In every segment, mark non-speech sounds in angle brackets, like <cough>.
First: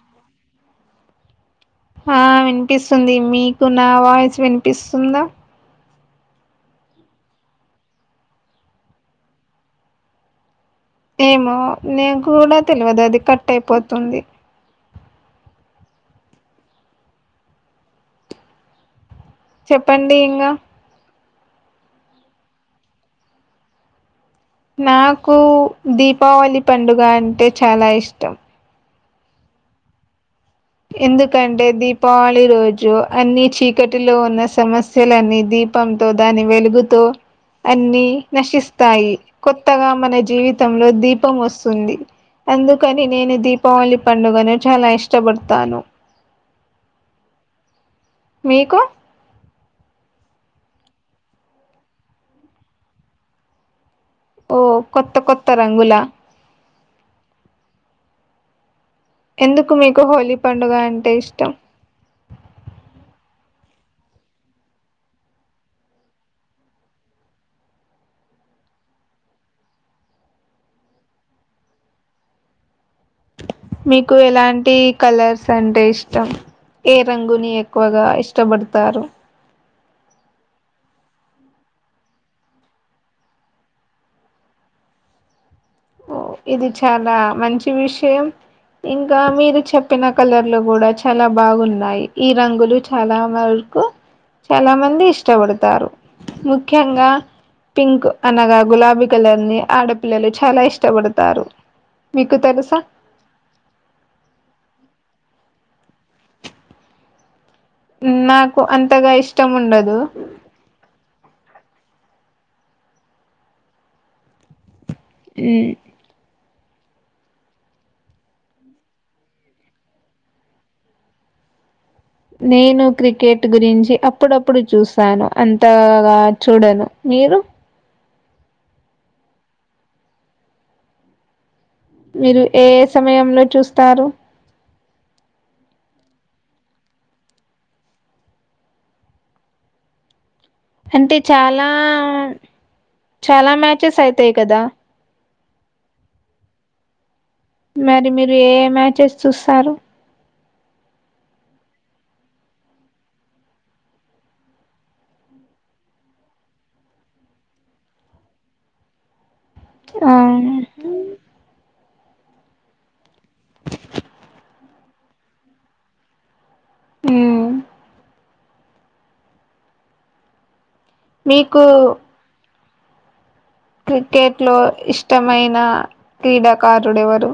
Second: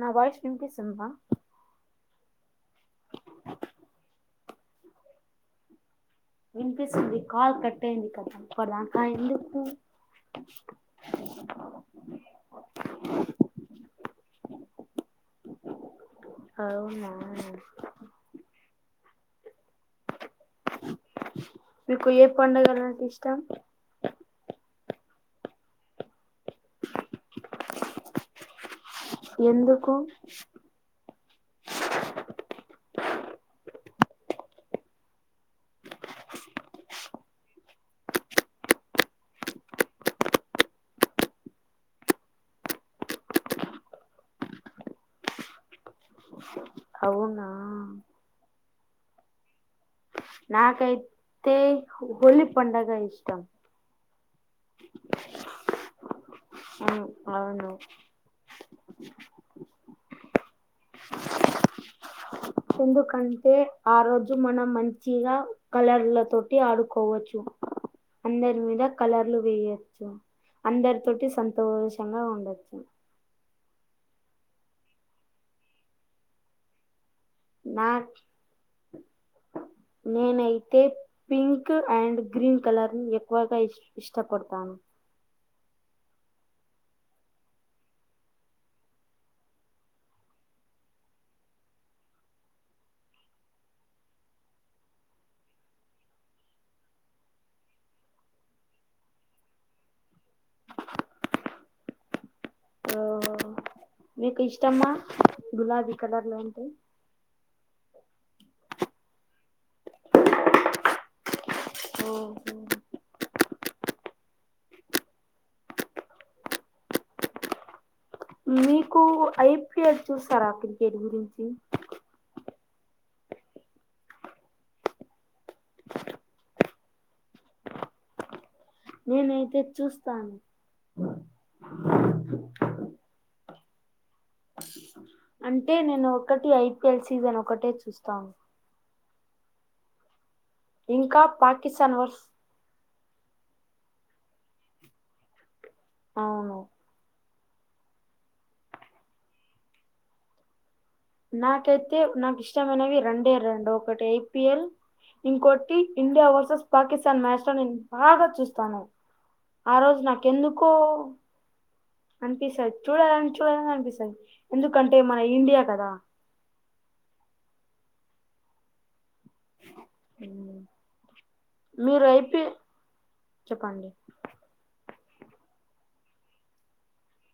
నా వాయిస్ వినిపిస్తుంద ఆ వినిపిస్తుంది. మీకు నా వాయిస్ వినిపిస్తుందా? వినిపిస్తుంది. కాల్ కట్ అయింది కదా ఇప్పటిడంక ఎందుకు. ఏమో నేకు కూడా తెలియదు అది కట్ అయిపోతుంది. అవునా చెప్పండి ఇంగా మీకు ఏ పండగలు అంటే ఇష్టం నాకు దీపావళి పండుగ అంటే చాలా ఇష్టం. ఎందుకు ఎందుకంటే దీపావళి రోజు అన్ని చీకటిలో ఉన్న సమస్యలనేది దీపంతో, దాని వెలుగుతో అన్ని నశిస్తాయి, కొత్తగా మన జీవితంలో దీపం వస్తుంది. అందుకని నేను దీపావళి పండుగను చాలా ఇష్టపడతాను అవునా మీకు నాకైతే హోలి పండగ ఇష్టం ఓ కొత్త కొత్త రంగులా అ అవును ఎందుకు మీకు హోలీ పండుగ అంటే ఇష్టం తే ఆ రోజు మనం మంచిగా కలర్ల తోటి ఆడుకోవచ్చు అందరి మీద కలర్లు వేయచ్చు అందరి తోటి సంతోషంగా ఉండొచ్చు మీకు ఎలాంటి కలర్స్ అంటే ఇష్టం ఏ రంగుని నాకు ఎక్కువగా ఇష్టపడతారు నినైతే పింక్ అండ్ గ్రీన్ కలర్ ఎక్కువగా ఇస్ ఇష్టపడతాను ఓ ఇది చాలా మంచి విషయం ఇంకా మీరు చెప్పిన కలర్లు కూడా చాలా బాగున్నాయి ఈ రంగులు చాలా మ కు చాలా మంది ఇష్టపడతారు ముఖ్యంగా పింక్ అనగా గులాబీ కలర్ ని ఆడపిిల్లలు చాలా ఇష్ ష్టపడుతారు మీకు తెలుసా ఓ మీకు ఇష్టమ గులాబీ కలర్లు అంటే నాకు అంతగా ఇష్టం ఉండదు ఓ మ్ మీకు ఐపిఎల్ చూస్తారా క్రికెట్ గురించి నేను క్రికెట్ గురించి అప్పుడప్పుడు చూసాను అంతగా చూడను మీరు నేనైతే చూస్తాను మీరు ఏ ఏ సమయంలో చూస్తారు అంటే నేను ఒకటి ఐపిఎల్ సీజన్ ఒకటే చూస్తాను అంటే ఇంకా చాలా పాకిస్తాన్ వర్స్ చాలా మ్యాచెస్ అయితాయి కదా అవును మరి మీరు ఏ మ్యాచెస్ చూస్తారు నాకైతే నాకు ఇష్టమైనవి రెండే రెండు ఒకటి ఐపిఎల్ ఇంకొటి ఇండియా వర్సెస్ పాకిస్తాన్ మ్యాచ్ లో నేను బాగా చూస్తాను ఆ రోజు నాకెందుకో అనిపిస్తది చూడాలని చూడాలని అనిపిస్తది ఎందుకంటే మన ఇండియా కదా హుమ్ మీకు మీరు ఐపి చెప్పండి క్రికెట్ లో ఇష్టమైన క్రీడాకారుడెవరు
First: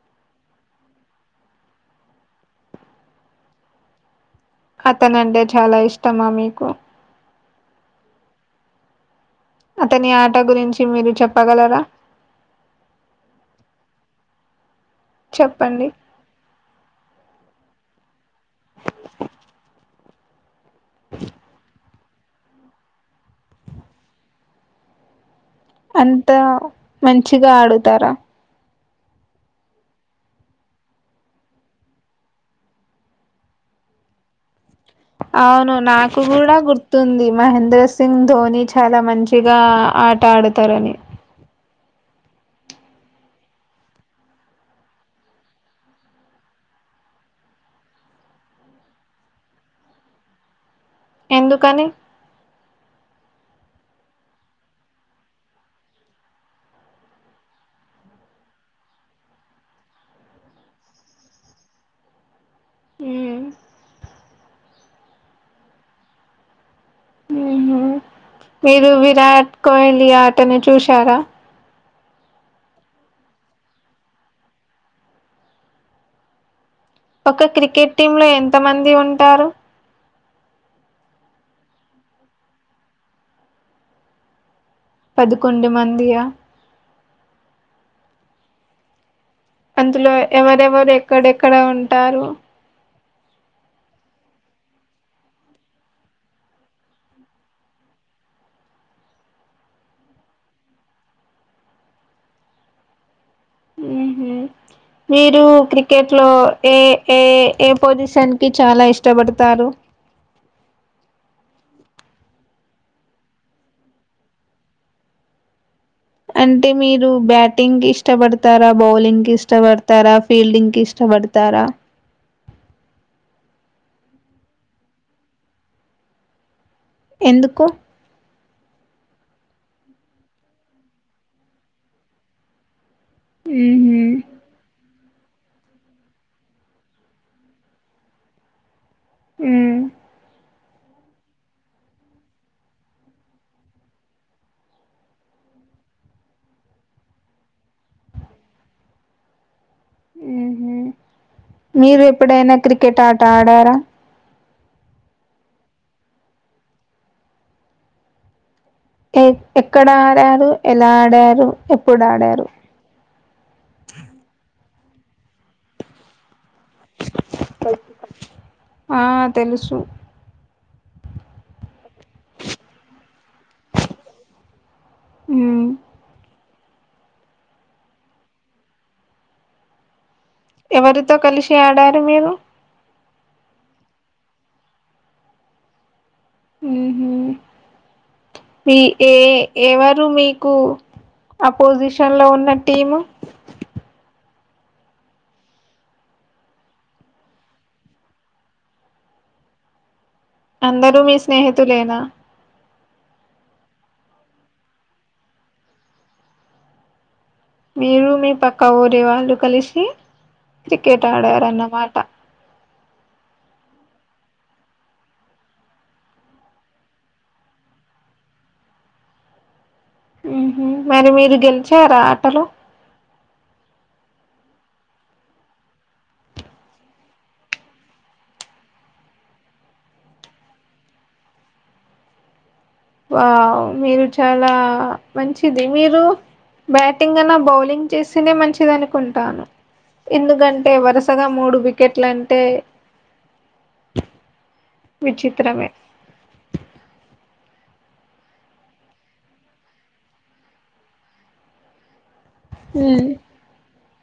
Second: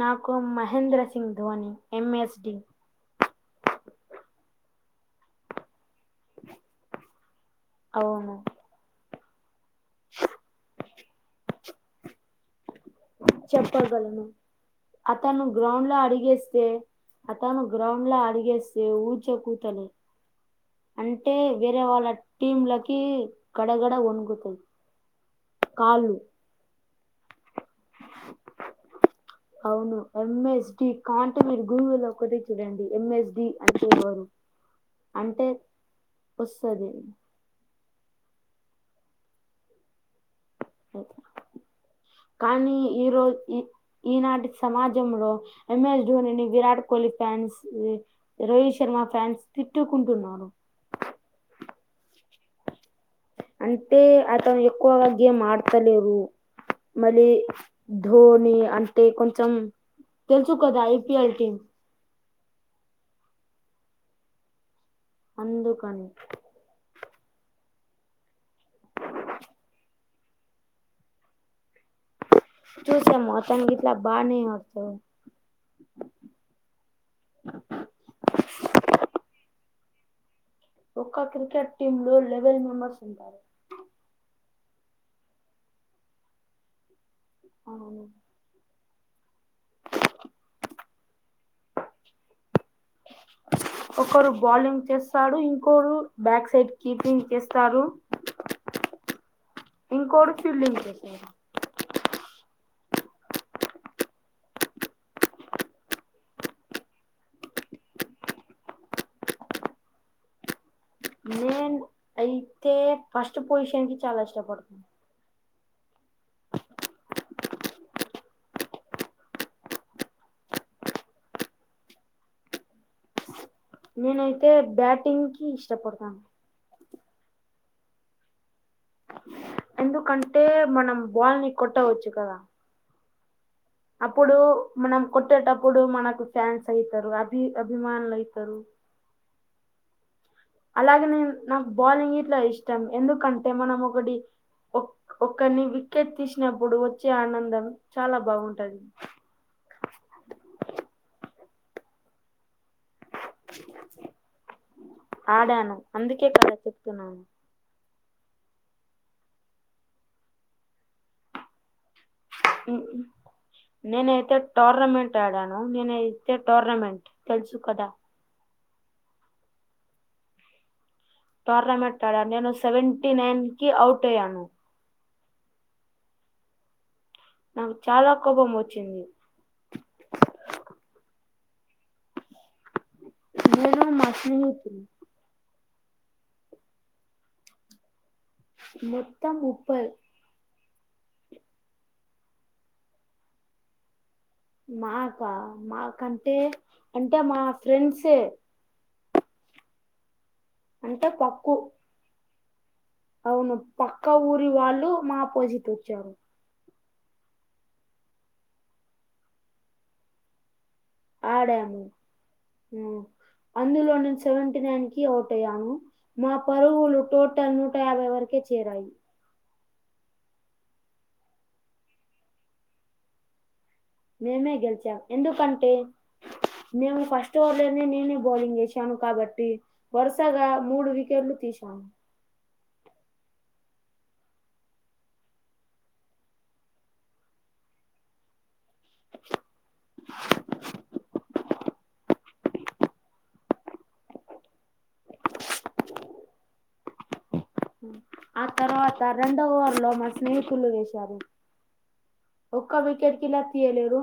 నాకు మహేంద్ర సింగ్ ధోని ఎంఎస్డి అతనంటే చాలా ఇష్టమా మీకు అవును అతని ఆట గురించి మీరు చెప్పగలరా చెప్పగలను అతను చెప్పండి గ్రౌండ్ లో అడిగేస్తే అతను గ్రౌండ్ లో అడుగేస్తే ఊచ కూతలే అంటే వేరే వాళ్ళ టీమ్ లకి గడ గడ ఒనుకుతది అంత మంచిగా ఆడుతారా అవును ఎంఎస్డి కాంటే మీరు గూగుల్ లో కొట్టి చూడండి ఎంఎస్డి అంటే ఎవరు అంటే అవును నాకు కూడా వస్తది గుర్తుంది మహేంద్ర సిం సింగ్ ధోని చాలా మంచిగా ఆట ఆడుతారని కానీ ఈ రోజు ఈ ఈనాటి సమాజంలో ఎంఎస్ ధోనిని విరాట్ కోహ్లీ ఫ్యాన్స్ రోహిత్ శర్మ ఫ్యాన్స్ తిట్టుకుంటున్నారు ఎందుకని అంటే అతను ఎక్కువగా గేమ్ ఆడతలేరు మళ్ళీ ధోని అంటే కొంచెం తెలుచు కదా ఐ పీ ఎల్ టీమ్ ఊ అందుకని ఊహు మీరు విరాట్ కోహ్లీ ఆటను చూశారా చూసాము అతన్ గిట్లా బానే ఆడుతా ఒక క్రికెట్ టీమ్ లో ఎంత మంది ఉంటారు ఒక్క క్రికెట్ టీమ్ లో లెవెల్ మెంబర్స్ ఉంటారు పదకొండు మందియా అవును అందులో ఎవరెవరు ఎక్కడెక్కడ ఉంటారు ఒకరు బాలింగ్ చేస్తారు ఇంకోరు బ్యాక్ సైడ్ కీపింగ్ చేస్తారు ఇంకోడు ఫీల్డింగ్ చేసారు ఏహ్లే మీరు క్రికెట్ లో ఏ ఏ ఏ పొజిషన్ కి చాలా ఇష్టపడతారు నేను అయితే ఫస్ట్ పొజిషన్కి చాలా ఇష్టపడతా అంటే మీరు బ్యాటింగ్ ఇష్టపడతారా బౌలింగ్ ఇష్టపడతారా ఫీల్డింగ్ కి ఇష్ట బడుతారా నేనైతే బ్యాటింగ్ కి ఇష్టపడతా ఎందుకో ఎందుకంటే మనం బాల్ని కొట్టవచ్చు కదా మ్మ్ అప్పుడు మనం కొట్టేటప్పుడు మనకు ఫ్యాన్స్ అయితరు అభి అభిమానులు అయితరు ఊ అలాగే నేన్ నాకు బౌలింగ్ ఇట్లా ఇష్టం ఎందుకంటే మనం ఒగటి ఒక్కరిని విక్కెట్ తీసినప్పుడు వచ్చే ఆనందం చాలా బాగుంటది ఊహు మీరు ఎప్పుడైనా క్రికెట్ ఆట ఆడారా ఆడాను అందుకే కద చెప్తున్నాను ఎ ఎక్కడ ఆడారు ఎలా ఆడారు ఎప్పుడు ఆడారు నేనైతే టోర్నమెంట్ ఆడాను నేనై టోర్నమెంట్ తెలుసు కదా ఆ తెలుసు టోర్నమెంట్ ఆడా నేను సెవెంటీ నైన్ కి అవుట్ అయ్యాను ఊ నాకు చాలా కోపం వచ్చింది ఎవరితో కలిసి ఆడారు మీరు మీరు మష్నిగొత్తిం ఊహు మీ ఏ మొత్తం ముప్పై ఎవరు మీకు అపోజిషన్ లో ఉన్న టీము నాకా మాకంటే అంటే మా ఫ్రెండ్సే అందరూ అంటే మీ పక్కు స్నేహితులేనా అవును పక్క ఊరి వాళ్ళు మా అపోజిట్ వచ్చారు మీరు మీ పక్క ఊరి వాళ్ళు కలిసి క్రికెట్ అడారన్నమాట ఉ అందులో నేను సెవెంటీ నైన్ కి అవుట్ అయ్యాను మా పరువులు టోటల్ నూట యాభై వరకి చేరాయి ఉహు మరి మీరు గెలిచార ఆటలు మేమే గెలిచాం ఎందుకంటే నేను ఫస్ట్ ఓవర్ లోనే నేనే బౌలింగ్ చేసాను కాబట్టి వరుసగా మూడు వికెట్లు తీ చా వా మీరు చాలా మంచిది మీరు బ్యాటింగ్ అన్నా బౌలింగ్ చేస్తేనే మంచిది అనుకుంటాను ఎందుకంటే వరుసగా మూడు వికెట్లంటే విచిత్రమే ఆ తర్వాత రెండవ ఓవర్లో మా స్నేహితులు వేశారు ఒక్క ఉమ్ వికెట్ కిలా తీయలేరు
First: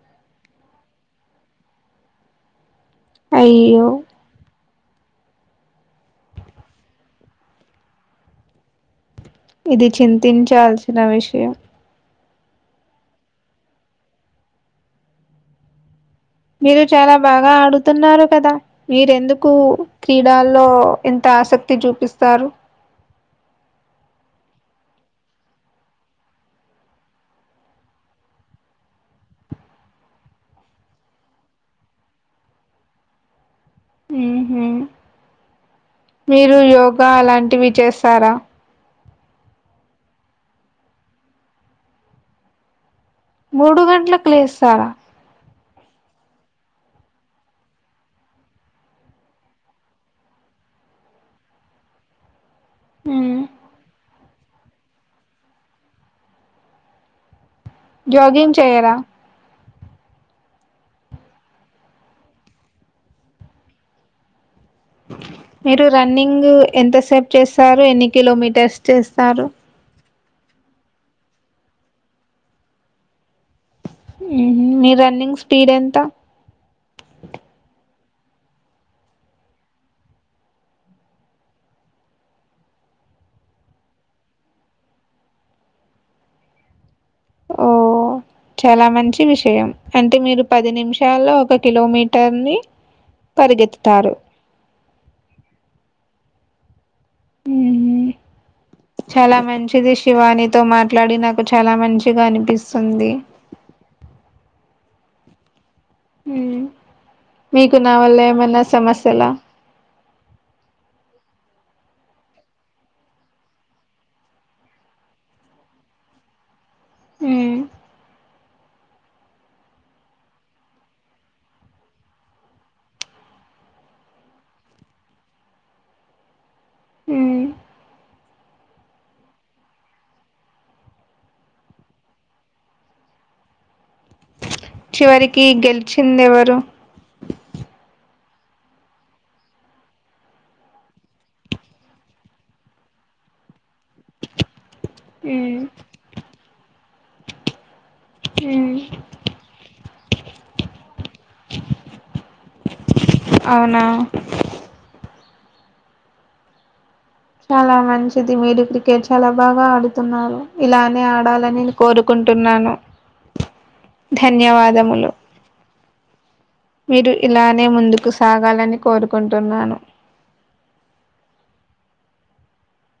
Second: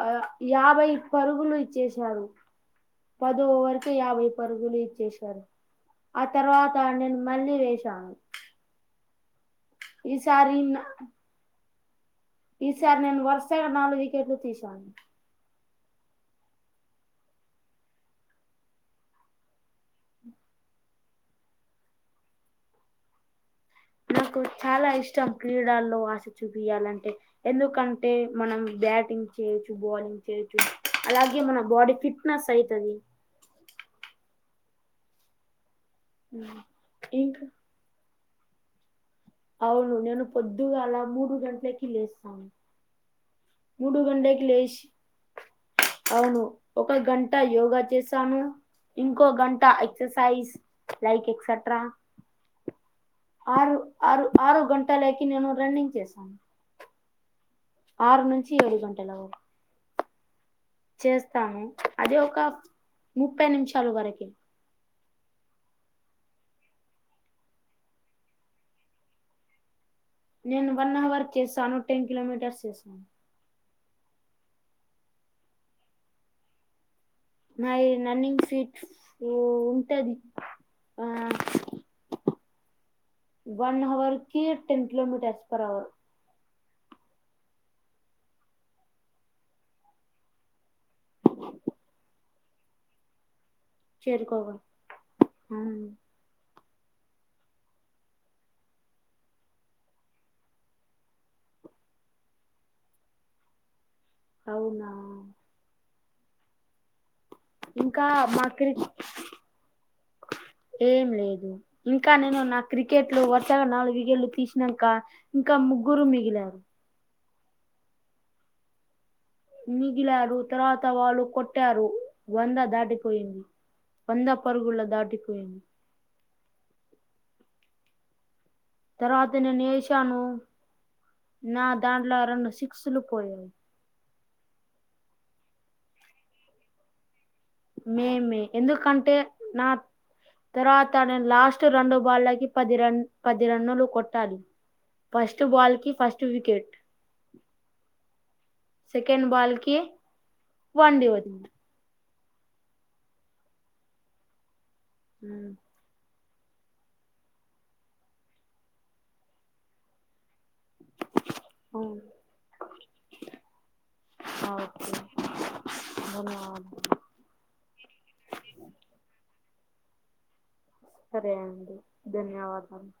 ఆ యాభై పరుగులు ఇచ్చేసారు పది అయ్యో వరుకు యాభై పరుగులీ తీశారు ఆ తర్వాత నేను మళ్ళీ వేశాను ఇది ఈసారి చింతించాల్సిన విషయం ఈసారి నేను వరుసగా నాలుగు వికెట్లు తీశాను మీరు చాలా బాగా ఆడుతున్నారు కదా మీరెందుకు క్రీడాల్లో ఇంత ఆసక్తి చూపిస్తారు కు చాలా ఇష్టం క్రీడల్లో ఆశ చూపియాలంటే ఎందుకంటే మనం బ్యాటింగ్ చేయొచ్చు బౌలింగ్ చేయొచ్చు అలాగే మన బాడీ ఫిట్నెస్ అయితది ఉహు మీరు ఉమ్. యోగా ఇంకా అలాంటివి చేస్తారా అవును నేను పొద్దుగాలా మూడు గంటలకి లేస్తాను మూడు గంటలకు గంటలకి లేచి లేస్తారా అవును ఒక గంట యోగా చేశాను ఇంకో గంట ఎక్ససైజ్ లైక్ ఎక్సట్రా మ్మ్ ఆరు ఆరు ఆరు గంటలకి నేను రన్నింగ్ చేశాను ఆరు నుంచి జాగింగ్ ఏడు చేయరా గంటలు చేస్తాను అది ఒక ముప్పై నిమిషాలు వరకి మీరు రన్నింగ్ ఎంతసేపు చేస్తారు ఎన్ని కిలోమీటర్స్ చేస్తారు నేను వన్ అవర్ చేసాను టెన్ కిలోమీటర్స్ చేసాను మీ రన్నింగ్ స్పీడ్ ఎంత నాయి నన్నింగ్స్ సిక్స్ ఉంటది ఆ వన్ హవర్ కి టెన్ కిలోమీటర్స్ పర్ అవర్ ఓహో చాలా మంచి విషయం అంటే మీరు పది నిమిషాల్లో ఒక కిలోమీటర్ ని పరిగెత్తతారు ఆ ఊ చాలా మంచిది శివాని తో మాట్లాడి నాకు చాలా మంచిగా అనిపిస్తుంది అవునా ఉ ఇంకా మాక్కడి ఏం లేదు ఇంకా నేను నా క్రికెట్లు వరుసగా నాలుగు వికెట్లు తీసినాంక ఇంకా ముగ్గురు మిగిలారు మ్మ్ మిగిలారు తర్వాత వాళ్ళు కొట్టారు వంద దాటిపోయింది వందా పరుగులు దాటి పోయింది మ్మ్ తర్వాత నేను ఏశాను నా దాంట్లో అ రెండు సిక్సులు పోయాయి చివరికి గెలిచింది ఎవరు మేమే ఎందుకంటే నా తర్వాత లాస్ట్ రెండు బాళ్ళకి పది రన్ పది రన్నులు కొట్టాలి ఫస్ట్ మ్మ్ బాల్ కి ఫస్ట్ వికెట్ మ్మ్ సెకండ్ బాల్ కి వన్ డి <unintelligible> అవునా హ్మ్ చాలా మంచిది మీరు క్రికెట్ చాలా బాగా ఆడుతున్నారు ఇలానే ఆడాలని నే ఓకే కోరుకుంటున్నాను ధన్యవాదములు ధన్యవాదాలు మీరు ఇలానే ముందుకు సాగాలని కోరుకుంటున్నాను సరే అండి ధన్యవాదాలు